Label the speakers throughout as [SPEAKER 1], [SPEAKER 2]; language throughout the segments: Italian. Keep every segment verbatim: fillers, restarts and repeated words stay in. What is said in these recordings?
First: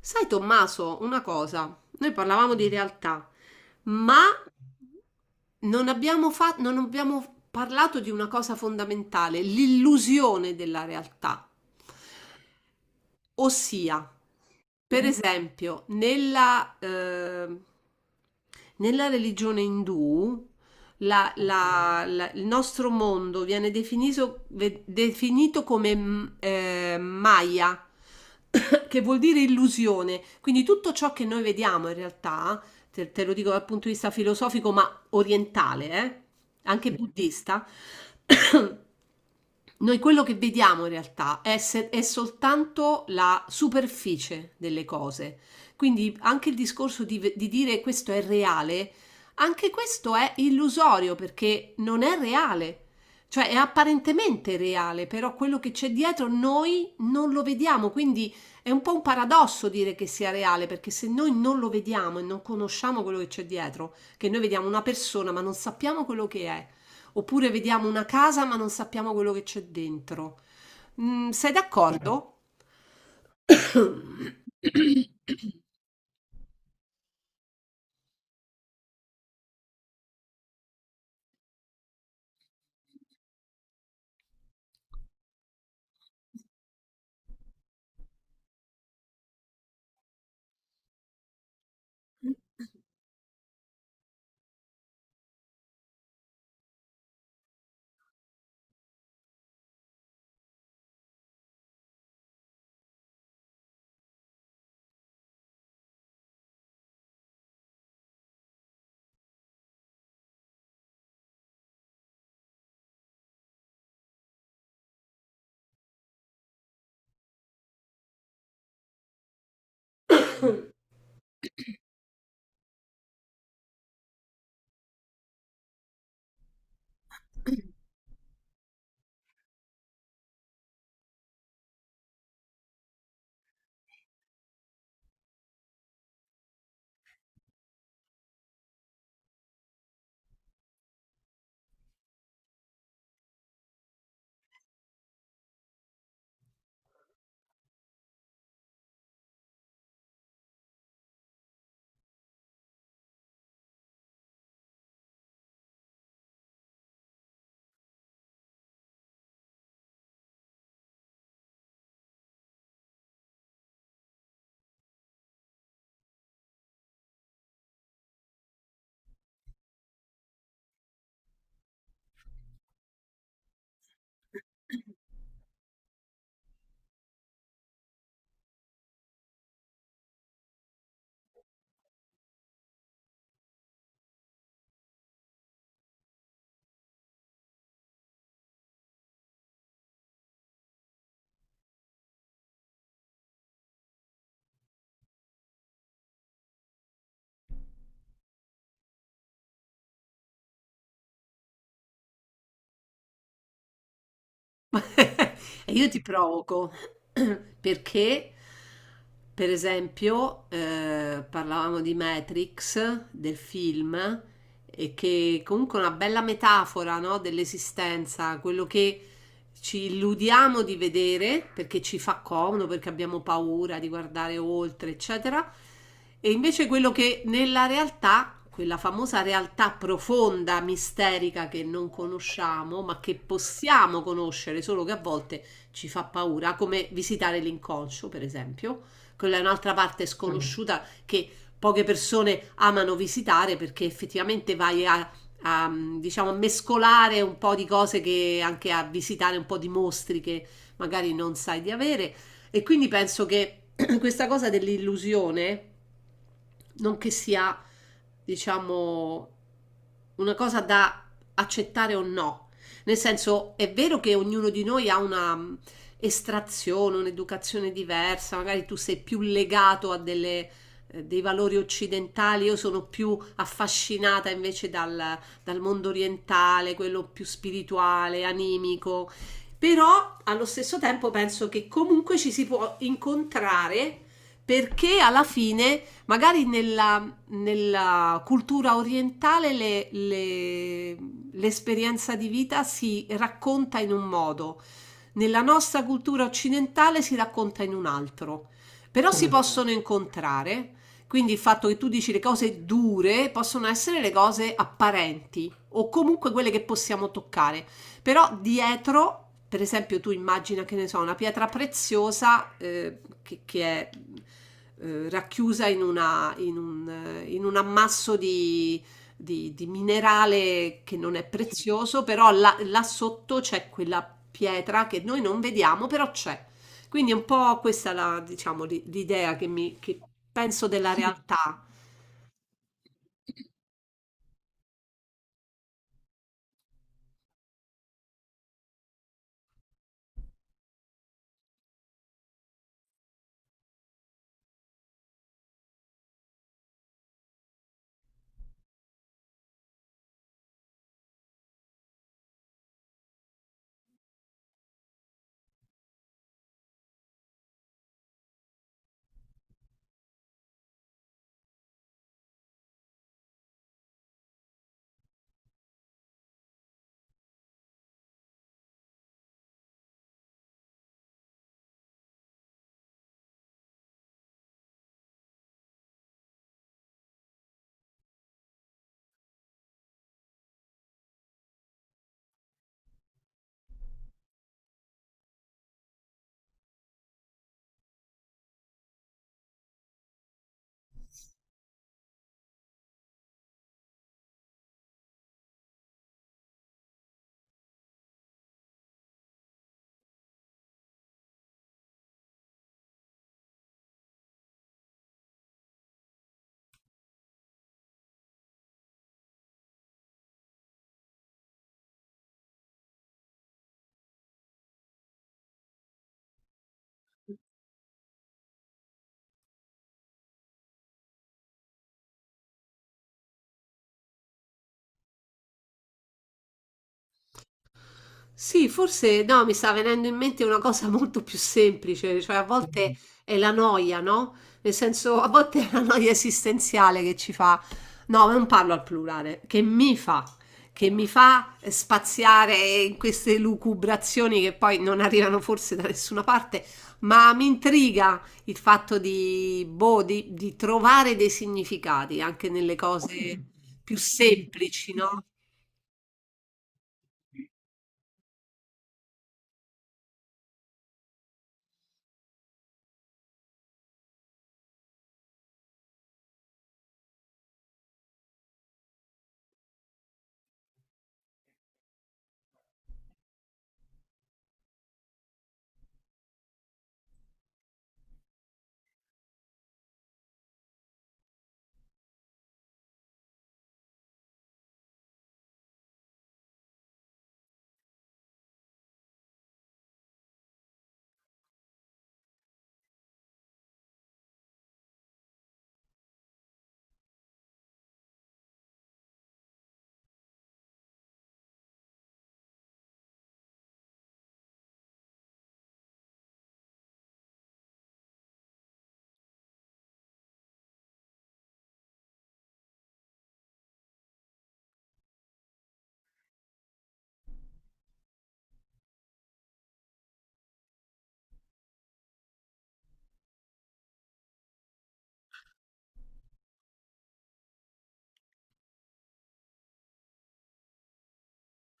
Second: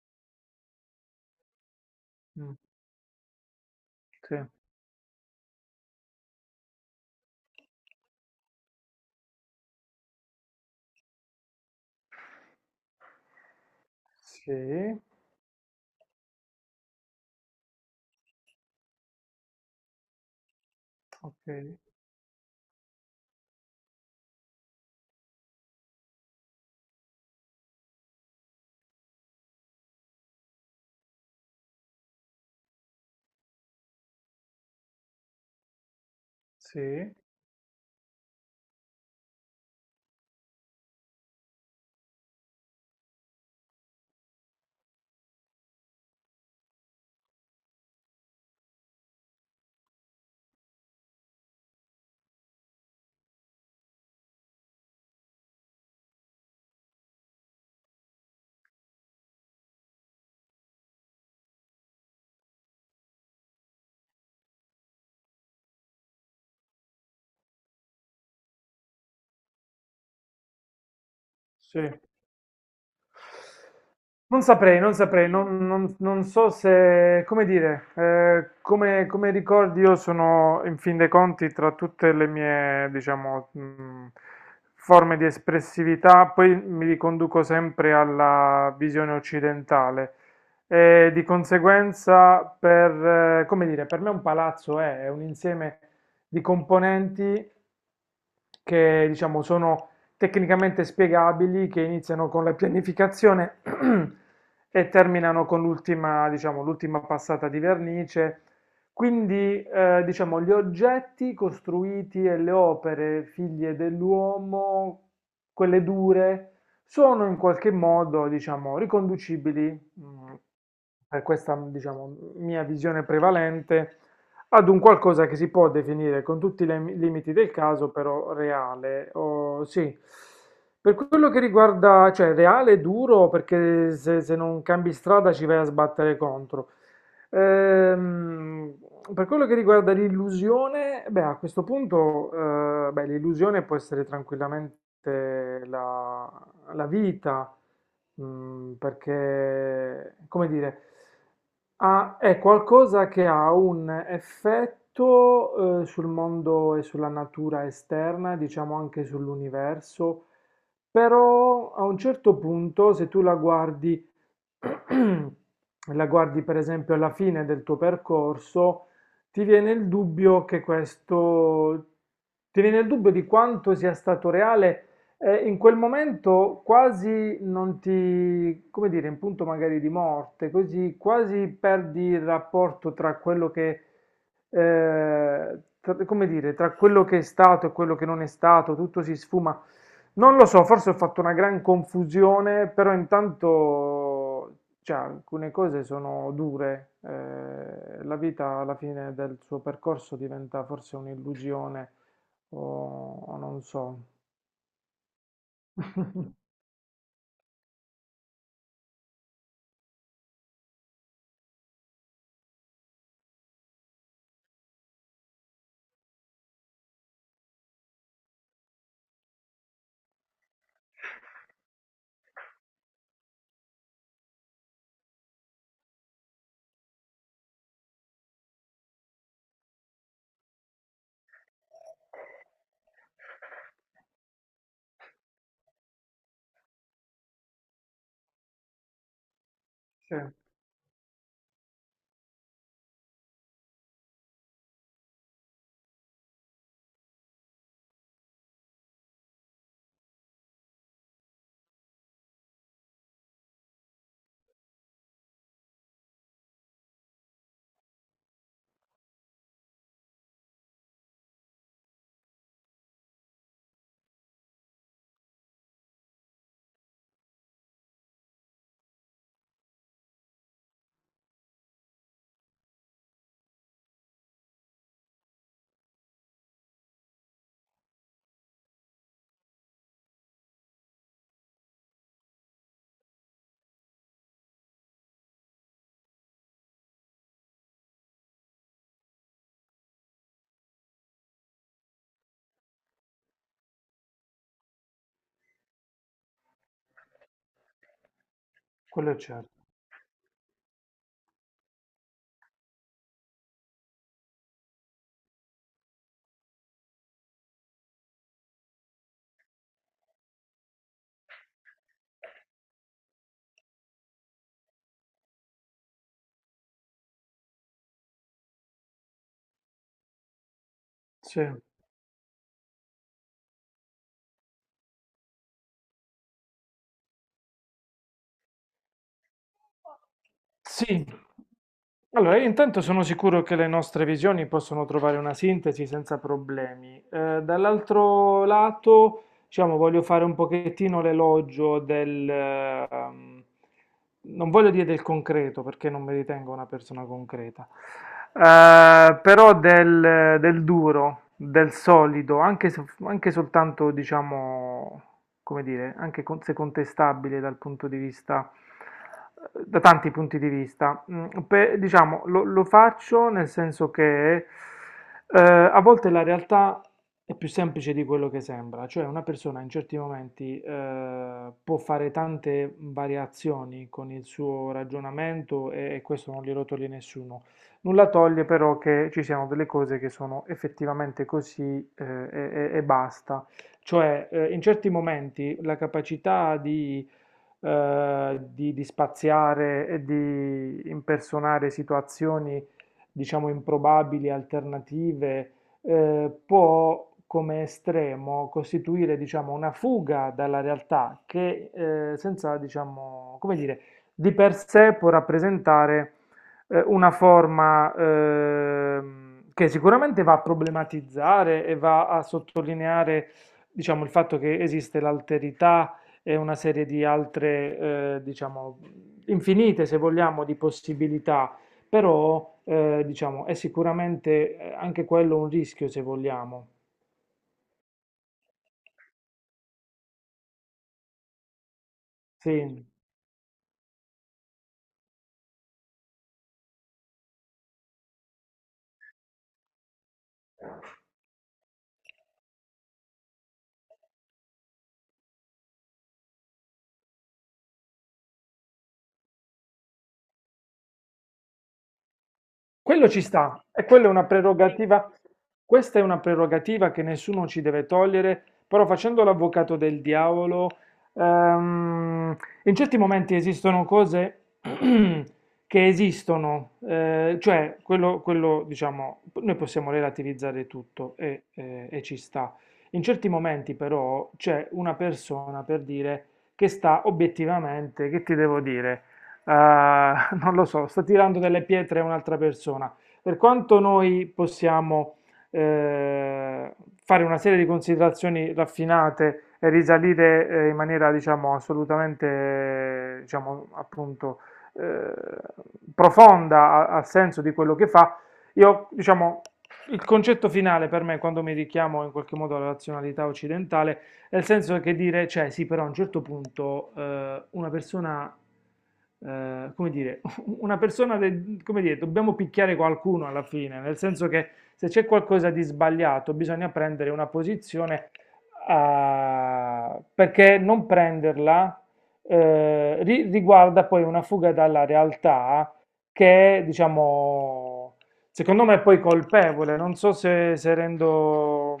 [SPEAKER 1] Sai, Tommaso, una cosa, noi parlavamo
[SPEAKER 2] Mh,
[SPEAKER 1] di realtà, ma
[SPEAKER 2] sì,
[SPEAKER 1] non abbiamo, fa- non abbiamo parlato di una cosa fondamentale, l'illusione della realtà. Ossia,
[SPEAKER 2] sì,
[SPEAKER 1] per esempio, nella, eh, nella religione indù, la-
[SPEAKER 2] okay,
[SPEAKER 1] la- la- il nostro mondo viene definito, ve- definito come mm, eh, Maya, che vuol dire illusione. Quindi tutto ciò che noi vediamo in realtà, te, te lo dico dal punto di vista filosofico, ma orientale, eh, anche
[SPEAKER 2] sì,
[SPEAKER 1] buddista. Noi quello che vediamo in realtà è, se- è soltanto la superficie delle cose. Quindi anche il discorso di, ve- di dire questo è reale, anche questo è illusorio perché non è reale. Cioè è apparentemente reale, però quello che c'è dietro noi non lo vediamo, quindi è un po' un paradosso dire che sia reale, perché se noi non lo vediamo e non conosciamo quello che c'è dietro, che noi vediamo una persona ma non sappiamo quello che è. Oppure vediamo una casa ma non sappiamo quello che c'è dentro. Mm, sei
[SPEAKER 2] sì.
[SPEAKER 1] d'accordo?
[SPEAKER 2] Non saprei, non saprei, non non non so se come dire, ehm, come come ricordi io sono in fin dei conti tra tutte le mie, diciamo, mhmm, forme di espressività, poi mi riconduco sempre alla visione occidentale e di conseguenza per eh, come dire, per me un palazzo è è un insieme di componenti che diciamo sono tecnicamente spiegabili, che iniziano con la pianificazione e terminano con l'ultima, diciamo, l'ultima passata di vernice. Quindi, eh, diciamo, gli oggetti costruiti e le opere figlie dell'uomo, quelle dure, sono in qualche modo, diciamo, riconducibili, mh, per questa, diciamo, mia visione prevalente, ad un qualcosa che si può definire con tutti i lem- limiti del caso, però reale. O- sì. Per quello che riguarda, cioè reale è duro perché se, se non cambi strada ci vai a sbattere contro. Ehm, per quello che riguarda l'illusione, beh, a questo punto, eh, beh, l'illusione può essere tranquillamente la, la vita, mm, perché, come dire, ha- è qualcosa che ha un effetto, eh, sul mondo e sulla natura esterna, diciamo anche sull'universo, però a un certo punto, se tu la guardi, la guardi per esempio alla fine del tuo percorso, ti viene il dubbio che questo, ti viene il dubbio di quanto sia stato reale e in quel momento quasi non ti, come dire, in punto magari di morte, così quasi perdi il rapporto tra quello che, eh, tra- come dire, tra quello che è stato e quello che non è stato, tutto si sfuma. Non lo so, forse ho fatto una gran confusione, però intanto, cioè, alcune cose sono dure. Eh, la vita alla fine del suo percorso diventa forse un'illusione o o non so.
[SPEAKER 1] E io ti provoco perché per esempio, eh, parlavamo di Matrix, del film, e che comunque è una bella metafora, no, dell'esistenza, quello che ci illudiamo di vedere perché ci fa comodo, perché abbiamo paura di guardare oltre, eccetera, e invece quello che nella realtà, quella famosa realtà profonda, misterica che non conosciamo, ma che possiamo conoscere, solo che a volte ci fa paura, come visitare l'inconscio, per esempio quella è un'altra parte
[SPEAKER 2] Sì,
[SPEAKER 1] sconosciuta mm. che poche persone amano visitare perché effettivamente vai a, a, diciamo, a mescolare un po' di cose che anche a visitare un po' di mostri che magari non sai di avere. E quindi penso che questa cosa dell'illusione non che sia, diciamo, una cosa da accettare o no. Nel senso, è vero che ognuno di noi ha una mh, estrazione, un'educazione diversa, magari tu sei più legato a delle, eh, dei valori occidentali, io sono più affascinata invece dal, dal mondo orientale, quello più spirituale, animico. Però allo stesso tempo penso che comunque ci si può incontrare perché alla fine magari nella, nella cultura orientale le- le- l'esperienza di vita si racconta in un modo, nella nostra cultura occidentale si racconta in un altro, però
[SPEAKER 2] quello è
[SPEAKER 1] si Mm.
[SPEAKER 2] certo.
[SPEAKER 1] possono incontrare, quindi il fatto che tu dici le cose dure possono essere le cose apparenti o comunque quelle che possiamo toccare. Però dietro, per esempio, tu immagina che ne so, una pietra preziosa, eh, che, che è eh, racchiusa in, una- in un, eh, in un ammasso di, di- di- minerale che non è
[SPEAKER 2] Sì.
[SPEAKER 1] prezioso, però là, là sotto c'è quella pietra che noi non vediamo, però c'è. Quindi è un po' questa la, diciamo, l'i- l'idea che mi, che penso della
[SPEAKER 2] Sì.
[SPEAKER 1] realtà.
[SPEAKER 2] Allora, io intanto sono sicuro che le nostre visioni possono trovare una sintesi senza problemi. Eh, dall'altro lato, diciamo, voglio fare un pochettino l'elogio del, ehm, non voglio dire del concreto perché non mi ritengo una persona concreta, eh, però del, del duro, del solido, anche, se- anche soltanto, diciamo, come dire, anche con- se contestabile dal punto di vista, eh, da tanti punti di vista. Mm, pe- diciamo, lo, lo faccio nel senso che eh, a volte la realtà è più semplice di quello che sembra, cioè una persona in certi momenti eh, può fare tante variazioni con il suo ragionamento e, e questo non glielo toglie nessuno. Nulla toglie però che ci siano delle cose che sono effettivamente così eh, e, e- e basta. Cioè eh, in certi momenti la capacità di, eh, di di spaziare e di impersonare situazioni, diciamo, improbabili, alternative eh, può come estremo costituire, diciamo, una fuga dalla realtà che eh, senza, diciamo, come dire, di per sé può rappresentare eh, una forma ehm, che sicuramente va a problematizzare e va a sottolineare, diciamo, il fatto che esiste l'alterità e una serie di altre, eh, diciamo, infinite, se vogliamo, di possibilità però, eh, diciamo, è sicuramente eh, anche quello un rischio, se vogliamo.
[SPEAKER 1] Sì, forse no, mi sta venendo in mente una cosa molto più semplice, cioè a
[SPEAKER 2] Sì,
[SPEAKER 1] volte è la noia, no? Nel senso, a volte è la noia esistenziale che ci fa, no, ma non parlo al plurale, che mi fa, che mi fa spaziare in queste lucubrazioni che poi non arrivano forse da nessuna parte, ma mi intriga il fatto di, boh, di, di trovare dei significati anche nelle
[SPEAKER 2] Quello ci
[SPEAKER 1] cose
[SPEAKER 2] sta, e
[SPEAKER 1] più
[SPEAKER 2] quella è una
[SPEAKER 1] semplici,
[SPEAKER 2] prerogativa,
[SPEAKER 1] no?
[SPEAKER 2] questa è una prerogativa che nessuno ci deve togliere, però facendo l'avvocato del diavolo, ehm, in certi momenti esistono cose che esistono, eh, cioè quello, quello, diciamo, noi possiamo relativizzare tutto e, eh, e ci sta. In certi momenti però c'è una persona per dire che sta obiettivamente, che ti devo dire? Eh, non lo so, sta tirando delle pietre a un'altra persona. Per quanto noi possiamo eh, fare una serie di considerazioni raffinate e risalire eh, in maniera, diciamo, assolutamente, eh, diciamo, appunto, eh, profonda a- al senso di quello che fa, io, diciamo, il concetto finale per me, quando mi richiamo in qualche modo alla razionalità occidentale, nel senso che dire, cioè sì, però a un certo punto eh, una persona, eh, come dire, una persona, de- come dire, dobbiamo picchiare qualcuno alla fine, nel senso che se c'è qualcosa di sbagliato bisogna prendere una posizione, ah, perché non prenderla eh, ri- riguarda poi una fuga dalla realtà che è, diciamo, secondo me è poi colpevole, non so se, se rendo,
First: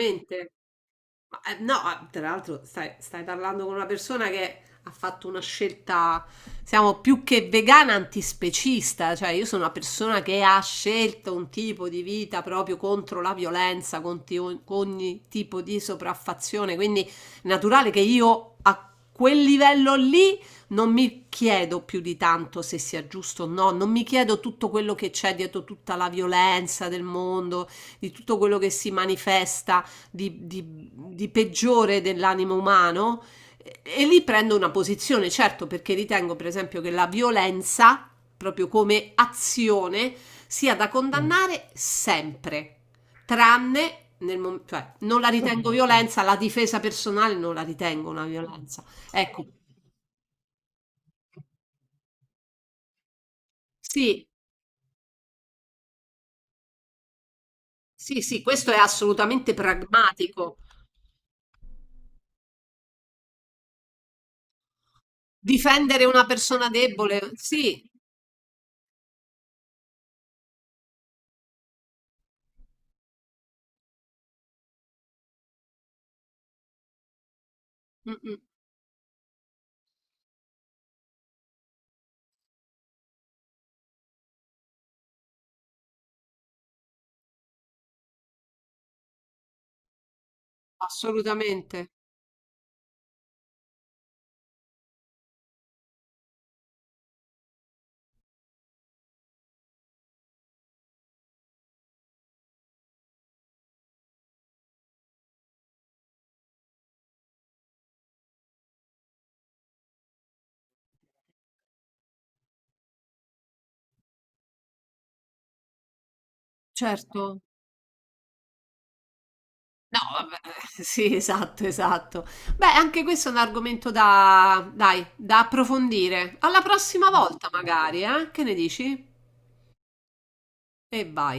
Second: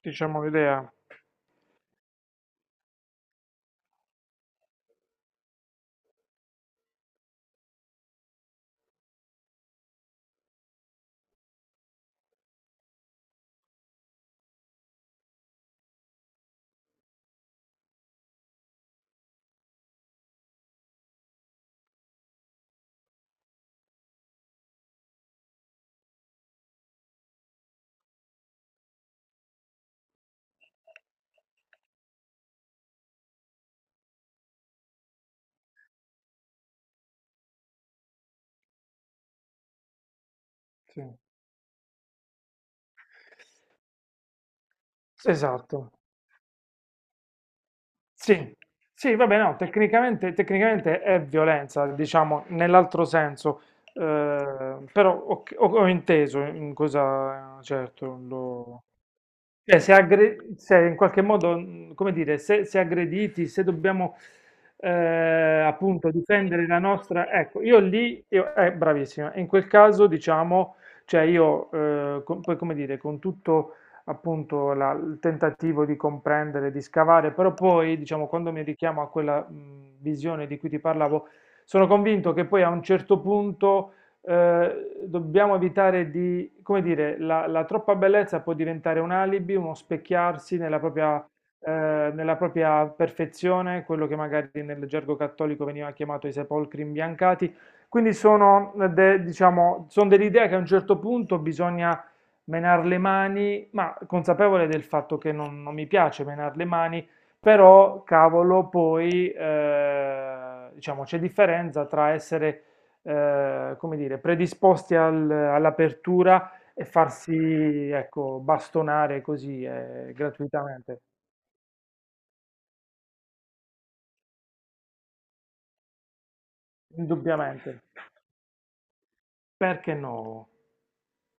[SPEAKER 2] diciamo, l'idea.
[SPEAKER 1] Ma, eh, no, ah, tra l'altro stai, stai parlando con una persona che ha fatto una scelta, siamo più che vegana antispecista, cioè io sono una persona che ha scelto un tipo di vita proprio contro la violenza, contro ogni tipo di sopraffazione, quindi è naturale che io a quel livello lì non mi chiedo più di tanto se sia giusto o no, non mi chiedo tutto quello che c'è dietro tutta la violenza del mondo, di tutto quello che si manifesta di, di- di peggiore dell'animo umano e, e lì prendo una posizione, certo, perché ritengo, per esempio, che la violenza, proprio come azione, sia da
[SPEAKER 2] Sì.
[SPEAKER 1] condannare sempre, tranne nel momento, cioè, non la ritengo
[SPEAKER 2] Esatto,
[SPEAKER 1] violenza, la difesa personale non la ritengo una
[SPEAKER 2] sì,
[SPEAKER 1] violenza.
[SPEAKER 2] sì, vabbè,
[SPEAKER 1] Ecco,
[SPEAKER 2] no, tecnicamente, tecnicamente è violenza, diciamo, nell'altro senso,
[SPEAKER 1] sì,
[SPEAKER 2] eh, però ho, ho- ho inteso in cosa, certo,
[SPEAKER 1] sì, sì, questo è
[SPEAKER 2] lo,
[SPEAKER 1] assolutamente
[SPEAKER 2] cioè, se, aggre-
[SPEAKER 1] pragmatico.
[SPEAKER 2] se in qualche modo, mh, come dire, se, se aggrediti, se dobbiamo eh,
[SPEAKER 1] Difendere
[SPEAKER 2] appunto
[SPEAKER 1] una
[SPEAKER 2] difendere
[SPEAKER 1] persona
[SPEAKER 2] la
[SPEAKER 1] debole,
[SPEAKER 2] nostra, ecco, io
[SPEAKER 1] sì,
[SPEAKER 2] lì, io, eh, bravissima, in quel caso diciamo, cioè io, eh, con- poi come dire, con tutto appunto la- il tentativo di comprendere, di scavare, però poi
[SPEAKER 1] mm,
[SPEAKER 2] diciamo,
[SPEAKER 1] mm,
[SPEAKER 2] quando mi richiamo a quella mh, visione di cui ti parlavo, sono convinto che poi a un certo punto eh, dobbiamo evitare di, come dire, la, la troppa bellezza può diventare un alibi, uno specchiarsi nella propria,
[SPEAKER 1] assolutamente,
[SPEAKER 2] eh, nella propria perfezione, quello che magari nel gergo cattolico veniva chiamato i sepolcri imbiancati. Quindi sono, eh, de- diciamo, sono dell'idea che a un certo punto bisogna menare le mani, ma consapevole del fatto che non, non mi piace menare le mani, però, cavolo, poi, eh, diciamo, c'è differenza tra essere eh, come dire, predisposti al- all'apertura e
[SPEAKER 1] certo.
[SPEAKER 2] farsi, ecco, bastonare così
[SPEAKER 1] No,
[SPEAKER 2] eh,
[SPEAKER 1] vabbè,
[SPEAKER 2] gratuitamente,
[SPEAKER 1] sì, esatto, esatto. Beh, anche questo è un argomento da, dai, da approfondire. Alla prossima volta,
[SPEAKER 2] Indubbiamente.
[SPEAKER 1] magari, eh? Che ne dici?
[SPEAKER 2] Perché no?
[SPEAKER 1] E vai.